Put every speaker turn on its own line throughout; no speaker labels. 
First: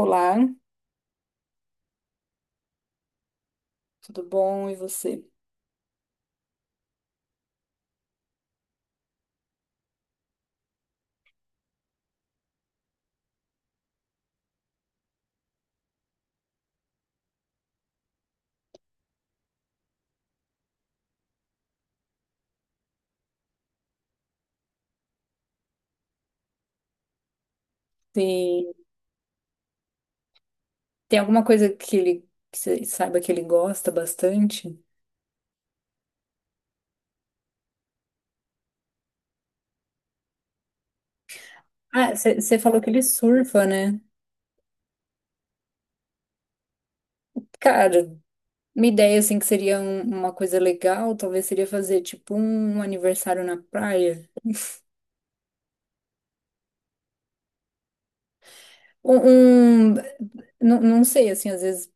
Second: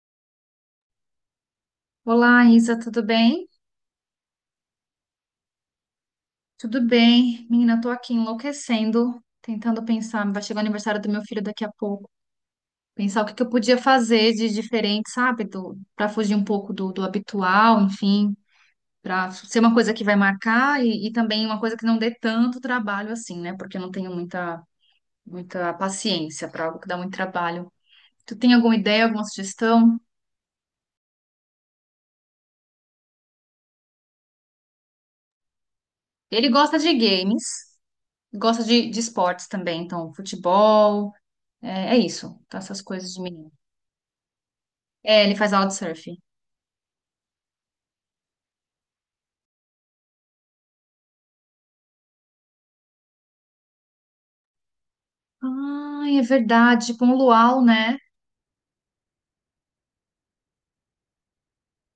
Olá,
Olá, Isa, tudo bem?
tudo bom? E você?
Tudo bem. Menina, eu tô aqui enlouquecendo, tentando pensar. Vai chegar o aniversário do meu filho daqui a pouco. Pensar o que que eu podia fazer de diferente, sabe? Para fugir um pouco do habitual, enfim, para ser uma coisa que vai marcar e também uma coisa que não dê tanto trabalho assim, né? Porque eu não tenho muita paciência para algo que dá muito trabalho. Tu tem
Tem,
alguma ideia, alguma sugestão?
tem alguma coisa que ele que você saiba que ele gosta bastante?
Ele gosta de games, gosta de esportes também, então futebol. É, é
Ah,
isso, tá?
você falou
Essas
que ele
coisas de menino.
surfa, né?
É, ele faz aula de surf.
Cara, uma ideia assim que seria uma coisa legal, talvez seria fazer tipo um aniversário na praia.
Ai, é verdade, com o luau, né?
Um, um- não sei, assim, às vezes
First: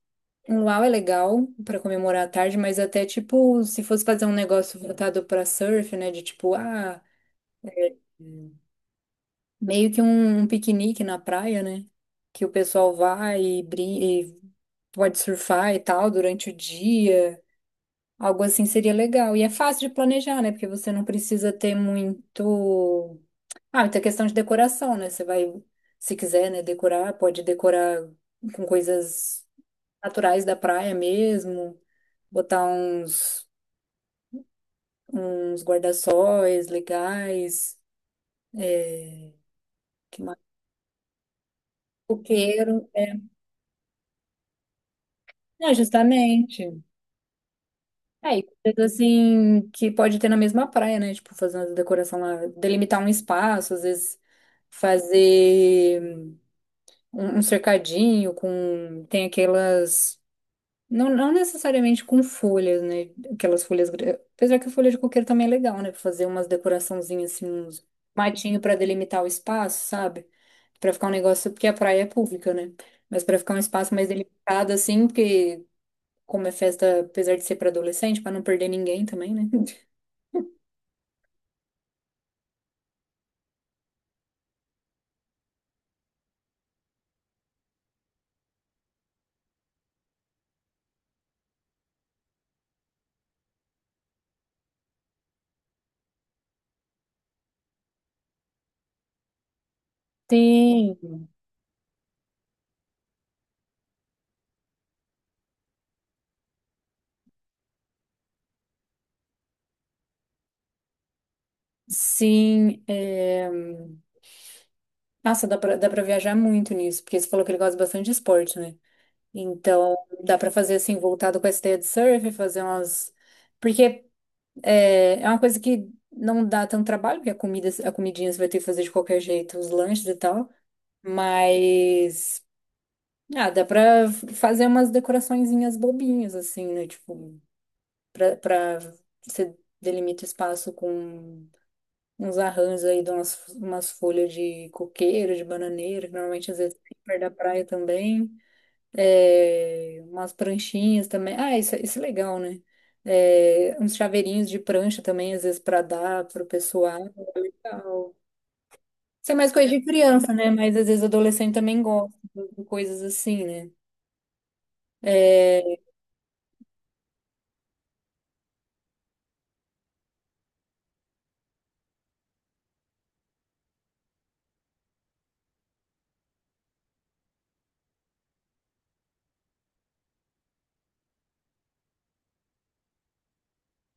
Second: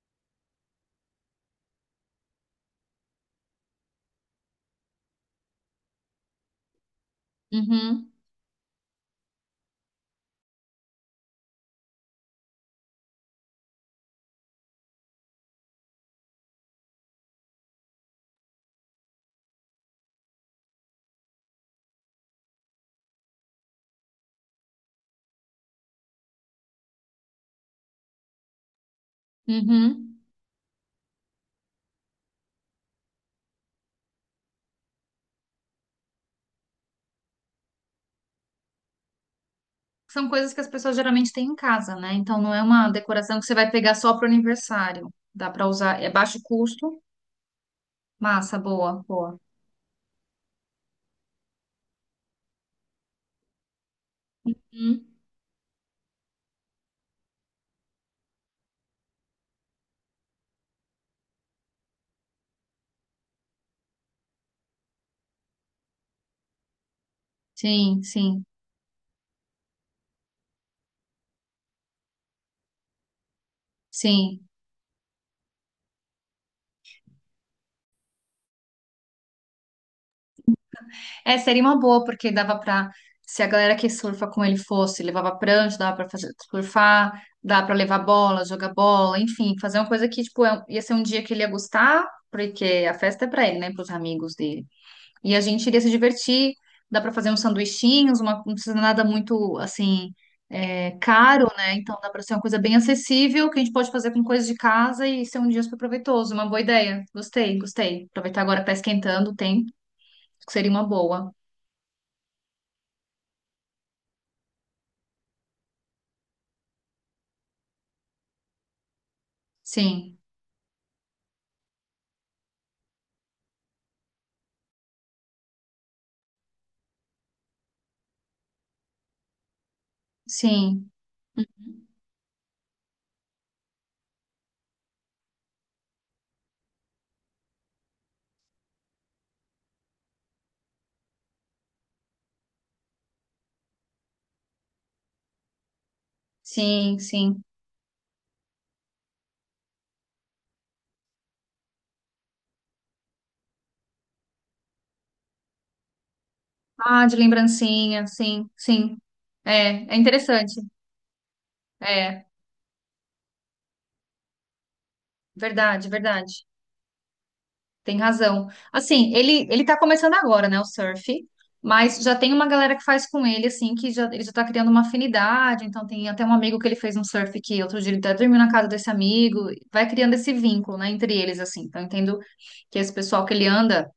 um luau é legal pra comemorar a tarde, mas até tipo, se fosse fazer um negócio voltado pra surf, né? De tipo, ah.
Uhum,
Meio que um piquenique na praia, né? Que o pessoal vai e pode surfar e tal durante o dia. Algo assim seria legal. E é fácil de planejar, né? Porque você não precisa ter muito. Ah, muita questão de decoração, né? Você vai, se quiser, né, decorar, pode decorar com coisas
uhum.
naturais da praia mesmo, botar uns guarda-sóis legais, é, que
São
mais?
coisas que as pessoas geralmente têm em casa, né? Então não é
Coqueiro.
uma decoração que você vai pegar só pro aniversário. Dá pra
É,
usar, é baixo
justamente.
custo.
É, e
Massa,
coisas
boa, boa.
assim que pode ter na mesma praia, né? Tipo, fazer uma decoração lá, delimitar um espaço, às vezes
Hum,
fazer um cercadinho com. Tem aquelas. Não, não necessariamente com folhas, né? Aquelas folhas. Apesar que a folha de coqueiro também é legal, né? Pra fazer umas decoraçãozinhas assim, uns
Sim, sim,
matinho pra delimitar o espaço, sabe? Pra ficar um negócio. Porque a praia é pública, né? Mas pra ficar um espaço mais
sim.
delimitado, assim, porque como é festa, apesar de ser pra adolescente, pra não perder ninguém também, né?
É, seria uma boa, porque dava pra. Se a galera que surfa com ele fosse, levava prancha, dava pra fazer, surfar, dava pra levar bola, jogar bola, enfim, fazer uma coisa que, tipo, ia ser um dia que ele ia gostar, porque a festa é pra ele, né, pros amigos dele. E a gente iria se divertir, dá pra fazer uns sanduichinhos, uma, não precisa nada muito, assim, é,
Tem,
caro, né? Então dá pra ser uma coisa bem acessível, que a gente pode fazer com coisas de casa e ser um dia super proveitoso, uma boa ideia. Gostei, gostei. Aproveitar agora que tá esquentando o tempo, que seria uma boa.
sim. É, nossa, dá pra viajar muito nisso, porque você falou que ele gosta bastante de esporte, né? Então,
Sim,
dá pra fazer assim, voltado com essa ideia de surf, fazer umas. Porque é uma coisa que não dá tanto trabalho, porque a comida, a comidinha você vai ter que fazer de qualquer jeito, os lanches e tal.
sim, uhum,
Mas ah, dá pra fazer umas decoraçõezinhas bobinhas, assim, né? Tipo, pra você delimita espaço com uns arranjos aí de umas folhas de coqueiro, de bananeira, que normalmente às vezes tem
sim,
perto da
sim.
praia também. É, umas pranchinhas também. Ah, isso é legal, né? É, uns chaveirinhos de prancha também, às vezes, pra dar pro pessoal.
Ah, de lembrancinha,
Legal.
sim, sim.
Isso é mais coisa de
É, é
criança, né?
interessante.
Mas às vezes adolescente também gosta
É,
de coisas assim, né? É,
verdade, verdade. Tem razão. Assim, ele tá começando agora, né, o surf, mas já tem uma galera que faz com ele, assim, que já, ele já tá criando uma afinidade. Então, tem até um amigo que ele fez um surf que outro dia ele até dormiu na casa desse amigo. Vai criando esse vínculo, né, entre eles, assim. Então, eu entendo que esse pessoal que ele anda.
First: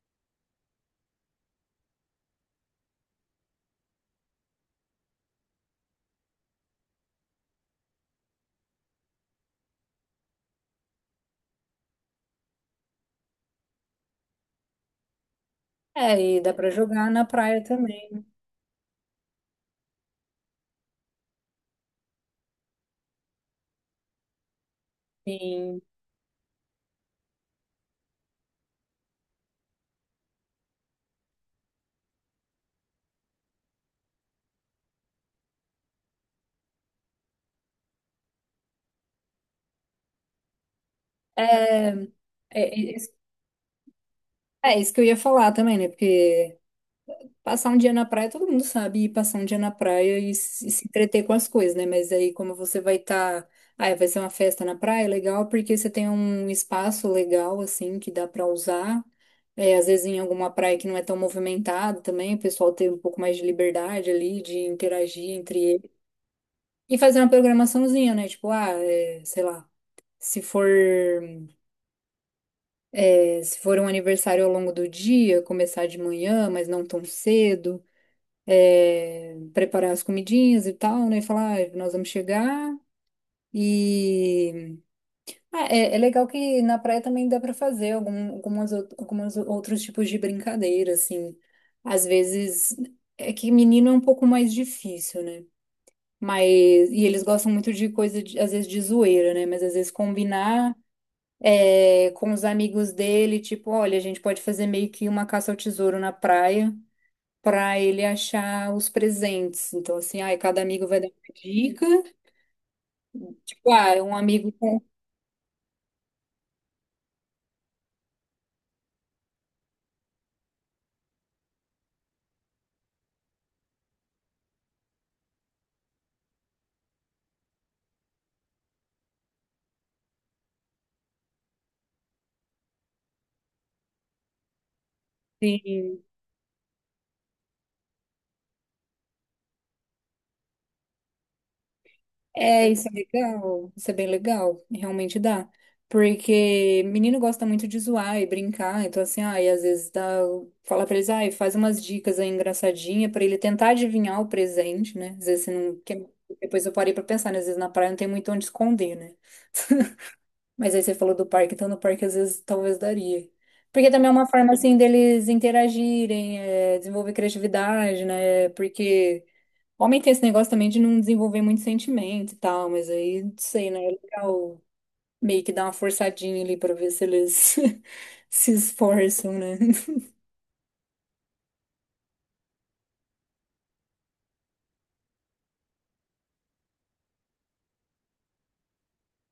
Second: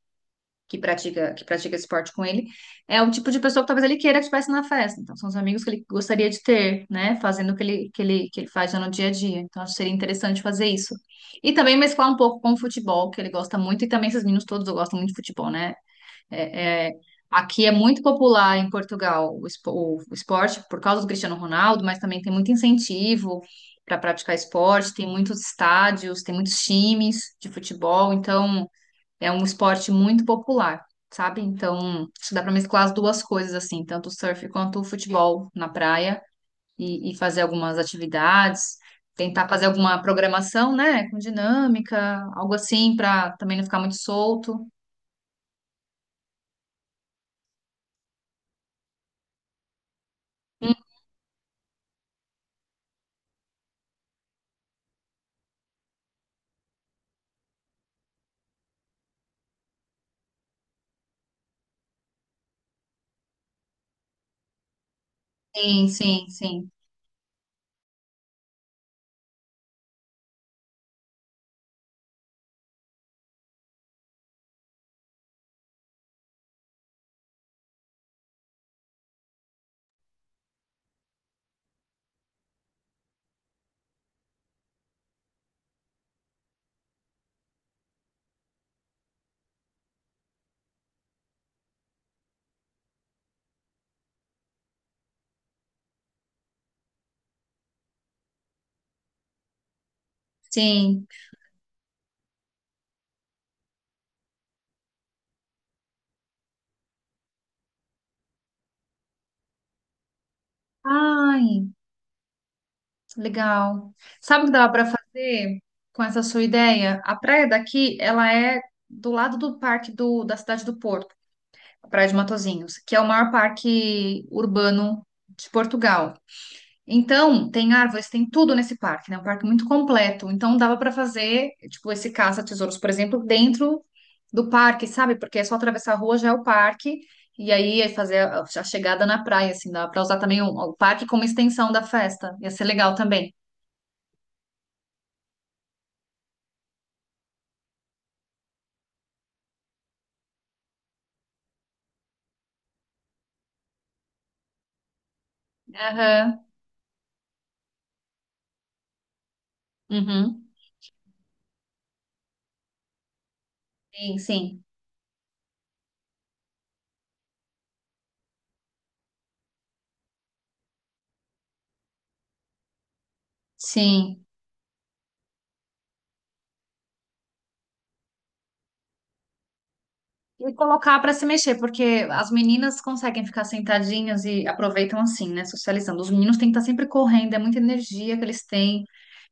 Que pratica, que pratica esporte com ele, é o tipo de pessoa que talvez ele queira que estivesse na festa. Então, são os amigos que ele gostaria de ter, né? Fazendo o que ele, que ele faz já no dia a dia. Então, acho que seria interessante fazer isso. E também mesclar um pouco com o futebol, que ele gosta muito, e também esses meninos todos gostam muito de futebol, né?
É, e dá pra
É, é,
jogar na praia
aqui é muito
também.
popular em Portugal o o esporte por causa do Cristiano Ronaldo, mas também tem muito incentivo. Para praticar esporte, tem muitos
Sim.
estádios, tem muitos times de futebol, então é um esporte muito popular, sabe? Então, acho que dá para mesclar as duas coisas, assim, tanto o surf quanto o futebol na praia e fazer algumas atividades, tentar fazer alguma programação, né, com
É, é,
dinâmica, algo
é
assim,
isso
para também não ficar muito solto.
é isso que eu ia falar também, né? Porque passar um dia na praia, todo mundo sabe ir passar um dia na praia e se,
Hum,
se entreter com as coisas, né? Mas aí, como você vai estar. Ah, vai ser uma festa na praia, é legal, porque você tem um espaço legal, assim, que dá pra usar. É, às vezes em alguma praia que não é tão movimentada também, o pessoal tem um pouco mais de liberdade ali, de interagir entre
Sim,
eles.
sim, sim,
E fazer uma programaçãozinha, né? Tipo, ah, é, sei lá, se for. É, se for um aniversário ao longo do dia, começar de manhã, mas não tão cedo, é, preparar as comidinhas e tal, né? Falar, "Ah, nós vamos chegar e. Ah, é legal que na praia também dá para fazer algum, algumas, algumas outros tipos de brincadeira, assim. Às vezes é que menino é um pouco mais difícil, né? Mas, e eles gostam muito de coisa, às vezes, de zoeira, né? Mas às vezes combinar.
sim.
É, com os amigos dele, tipo, olha, a gente pode fazer meio que uma caça ao tesouro na praia pra ele achar os presentes. Então, assim, ai, cada amigo vai dar uma
Ai,
dica. Tipo,
legal.
ah, um
Sabe o que
amigo
dava
com.
para fazer com essa sua ideia? A praia daqui, ela é do lado do parque da cidade do Porto. Praia de Matozinhos, que é o maior parque urbano de Portugal. Então, tem árvores, tem tudo nesse parque, né? Um parque muito completo. Então, dava para fazer, tipo, esse caça-tesouros, por exemplo, dentro do parque, sabe? Porque é só atravessar a
Sim.
rua, já é o parque. E aí, é fazer a chegada na praia, assim, dava para usar também o parque como extensão da festa. Ia ser
É, isso é
legal também.
legal. Isso é bem legal. Realmente dá. Porque menino gosta muito de zoar e brincar. Então, assim, ai, às vezes dá. Fala pra eles, ai, faz umas dicas aí engraçadinha pra ele tentar adivinhar o presente, né? Às vezes você não.
Aham.
Depois eu parei pra pensar, né? Às vezes na praia não tem muito onde esconder, né?
Uhum.
Mas aí você falou do parque, então no parque às vezes talvez daria. Porque também é
Sim,
uma forma
sim.
assim deles interagirem, é, desenvolver criatividade, né? Porque homem tem esse negócio também de não desenvolver muito sentimento e tal, mas aí, não sei, né? É
Sim.
legal meio que dar uma forçadinha ali pra ver se eles se esforçam, né?
E colocar para se mexer, porque as meninas conseguem ficar sentadinhas e aproveitam assim, né? Socializando. Os meninos têm que estar sempre correndo, é muita energia que eles têm.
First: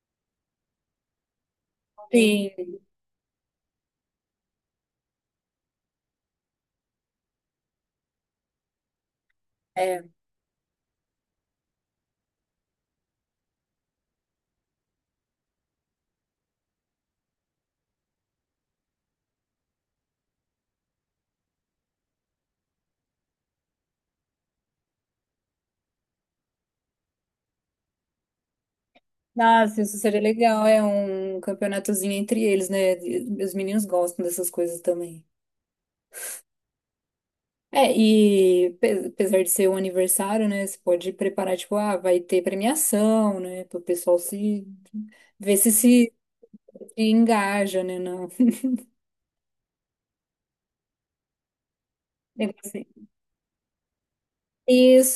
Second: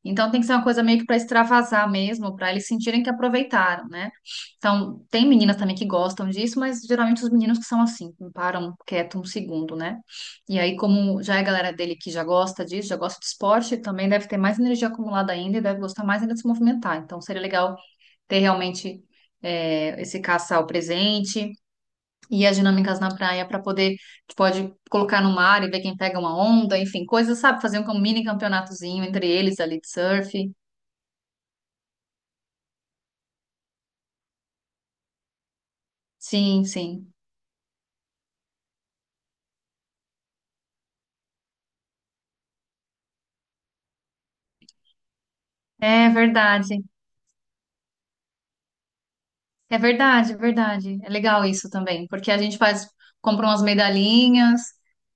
Então tem que ser uma coisa meio que para extravasar mesmo, para eles
Sim,
sentirem que aproveitaram, né? Então, tem meninas também que gostam disso, mas geralmente os meninos que são assim, que não param quieto um segundo, né?
é.
E aí, como já é a galera dele que já gosta disso, já gosta de esporte, também deve ter mais energia acumulada ainda e deve gostar mais ainda de se movimentar. Então, seria legal ter realmente esse caçar o presente e as dinâmicas na praia para poder, tu pode colocar no mar e ver quem pega uma onda, enfim, coisas, sabe? Fazer um mini campeonatozinho entre eles ali
Nossa,
de
isso seria
surf.
legal, é um campeonatozinho entre eles, né? Os meninos gostam dessas coisas também.
Sim, sim.
É, e apesar de ser um aniversário, né, você pode preparar, tipo, ah, vai ter premiação, né, pro pessoal se, ver se
É verdade.
se engaja, né, não.
É verdade, é verdade. É legal isso também, porque a gente
Negócio assim.
faz, compra umas medalhinhas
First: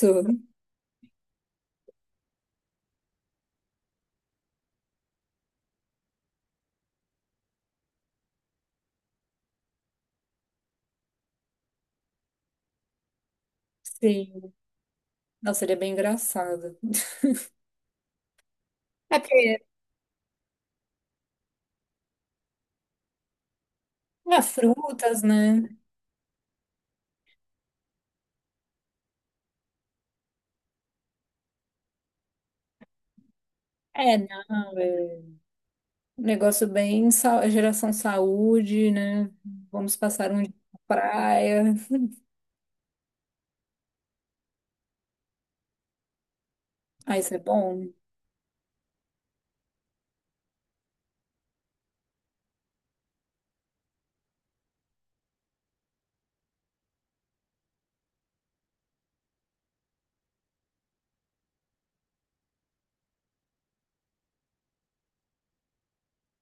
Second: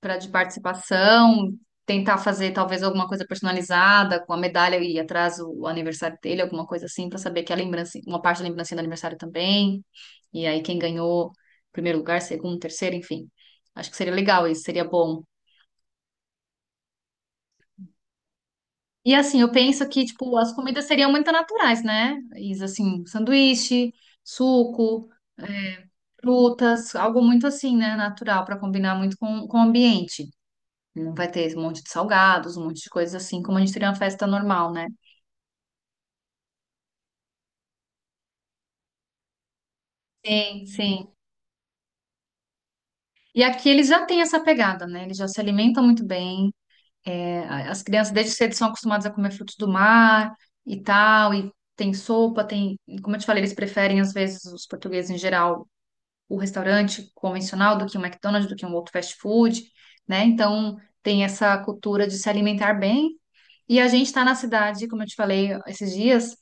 para de participação, tentar fazer talvez alguma coisa personalizada com a medalha e atrás o aniversário dele, alguma coisa assim, para saber que a lembrança, uma parte da lembrancinha do aniversário também. E aí quem ganhou primeiro lugar, segundo, terceiro, enfim. Acho que seria legal
sim.
isso, seria bom.
Nossa, seria bem engraçado.
E
É
assim, eu
porque,
penso que tipo as comidas seriam muito naturais, né? Isso assim, sanduíche,
ah,
suco
frutas, né,
frutas, algo muito assim, né? Natural, para combinar muito com o ambiente. Não vai ter um monte de salgados, um monte de coisas assim, como a gente teria uma
é,
festa normal,
não,
né?
é um negócio bem, geração saúde, né, vamos passar um dia
Sim,
na
sim.
praia,
E aqui eles já têm essa pegada, né? Eles já se alimentam muito bem.
ah, isso é
É, as
bom.
crianças desde cedo são acostumadas a comer frutos do mar e tal, e tem sopa, tem. Como eu te falei, eles preferem, às vezes, os portugueses em geral, o restaurante convencional do que um McDonald's, do que um outro fast food, né? Então, tem essa cultura de se alimentar bem. E a gente está na cidade, como eu te falei esses dias,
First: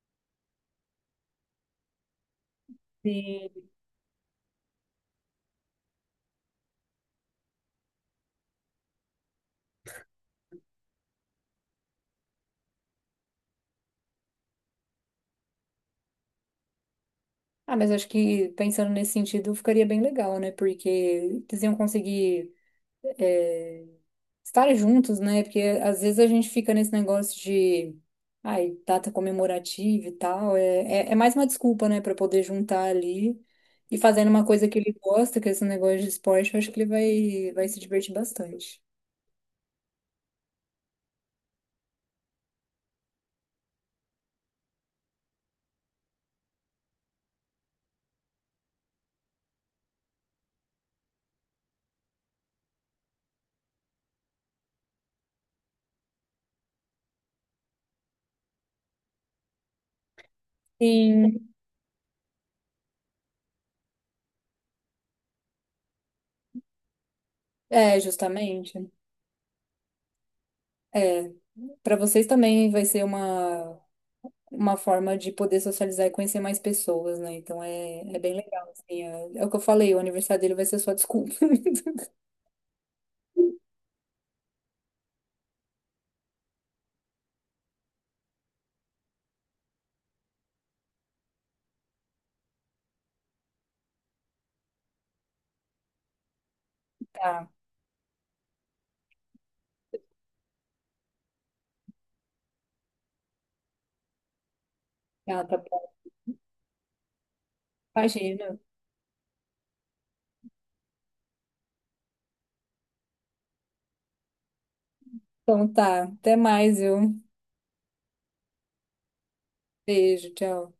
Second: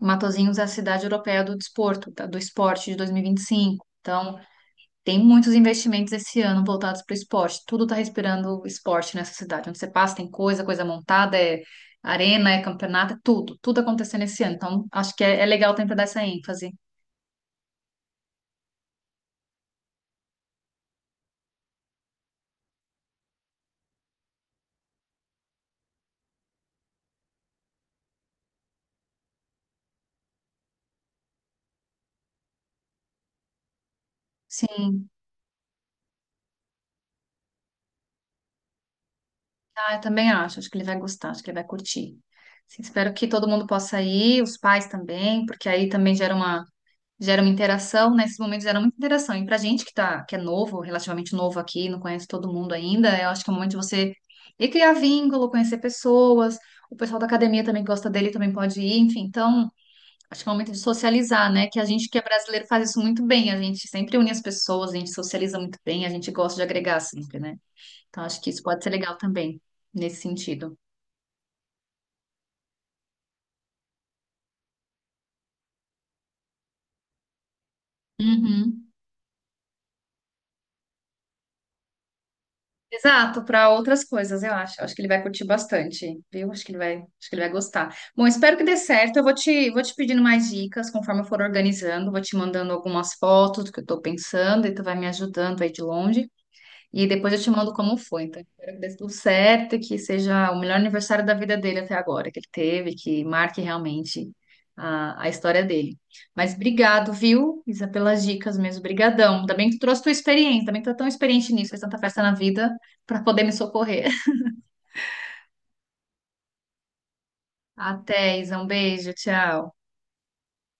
Matosinhos é a cidade europeia do desporto, tá? Do esporte de dois mil e vinte e
Sim.
cinco. Então, tem muitos investimentos esse ano voltados para o esporte. Tudo está respirando esporte nessa cidade. Onde você passa, tem coisa, coisa montada, é arena, é campeonato, é tudo. Tudo acontecendo esse ano. Então, acho que é, é legal tentar dar essa ênfase.
Ah, mas acho que pensando nesse sentido ficaria bem legal, né? Porque eles iam conseguir é, estar juntos, né? Porque às vezes a gente fica nesse negócio de ai, data comemorativa e tal. É mais uma desculpa, né? Pra poder juntar ali e fazendo uma coisa que ele
Sim,
gosta, que é esse negócio de esporte, eu acho que ele vai se divertir bastante.
ah, eu também acho. Acho que ele vai gostar, acho que ele vai curtir. Sim, espero que todo mundo possa ir, os pais também, porque aí também gera uma. Gera uma interação, nesses momentos gera muita interação. E pra gente que tá, que é novo, relativamente novo aqui, não conhece todo mundo ainda, eu acho que é o momento de você ir criar vínculo, conhecer pessoas. O pessoal da academia também que gosta dele, também pode ir, enfim. Então, acho que é o momento de
Sim,
socializar, né? Que a gente que é brasileiro faz isso muito bem. A gente sempre une as pessoas, a gente socializa muito bem, a gente gosta de agregar sempre, né?
é,
Então, acho que isso pode
justamente.
ser legal também, nesse sentido.
É, para vocês também vai ser uma. Uma forma de poder socializar e conhecer mais pessoas, né? Então é, é bem legal,
Uhum.
assim. É, é o que eu falei, o aniversário dele vai ser só desculpa.
Exato, para outras coisas, eu acho. Eu acho que ele vai curtir bastante, viu? Acho que ele vai, acho que ele vai gostar. Bom, espero que dê certo. Eu vou te pedindo mais dicas conforme eu for organizando, vou te mandando algumas fotos do que eu estou pensando e tu vai me ajudando aí de longe. E depois eu
Tá,
te mando como foi. Então, espero que dê tudo certo, e que seja o melhor aniversário da vida dele até agora, que ele teve, que marque realmente a
tá, tá
história
bom.
dele. Mas obrigado, viu, Isa, pelas
Imagina.
dicas mesmo. Brigadão. Ainda bem que tu trouxe tua experiência, também tu é tão experiente nisso, fez tanta festa na vida para poder me socorrer.
Então tá, até mais, viu?
Até, Isa, um beijo, tchau.
Beijo, tchau.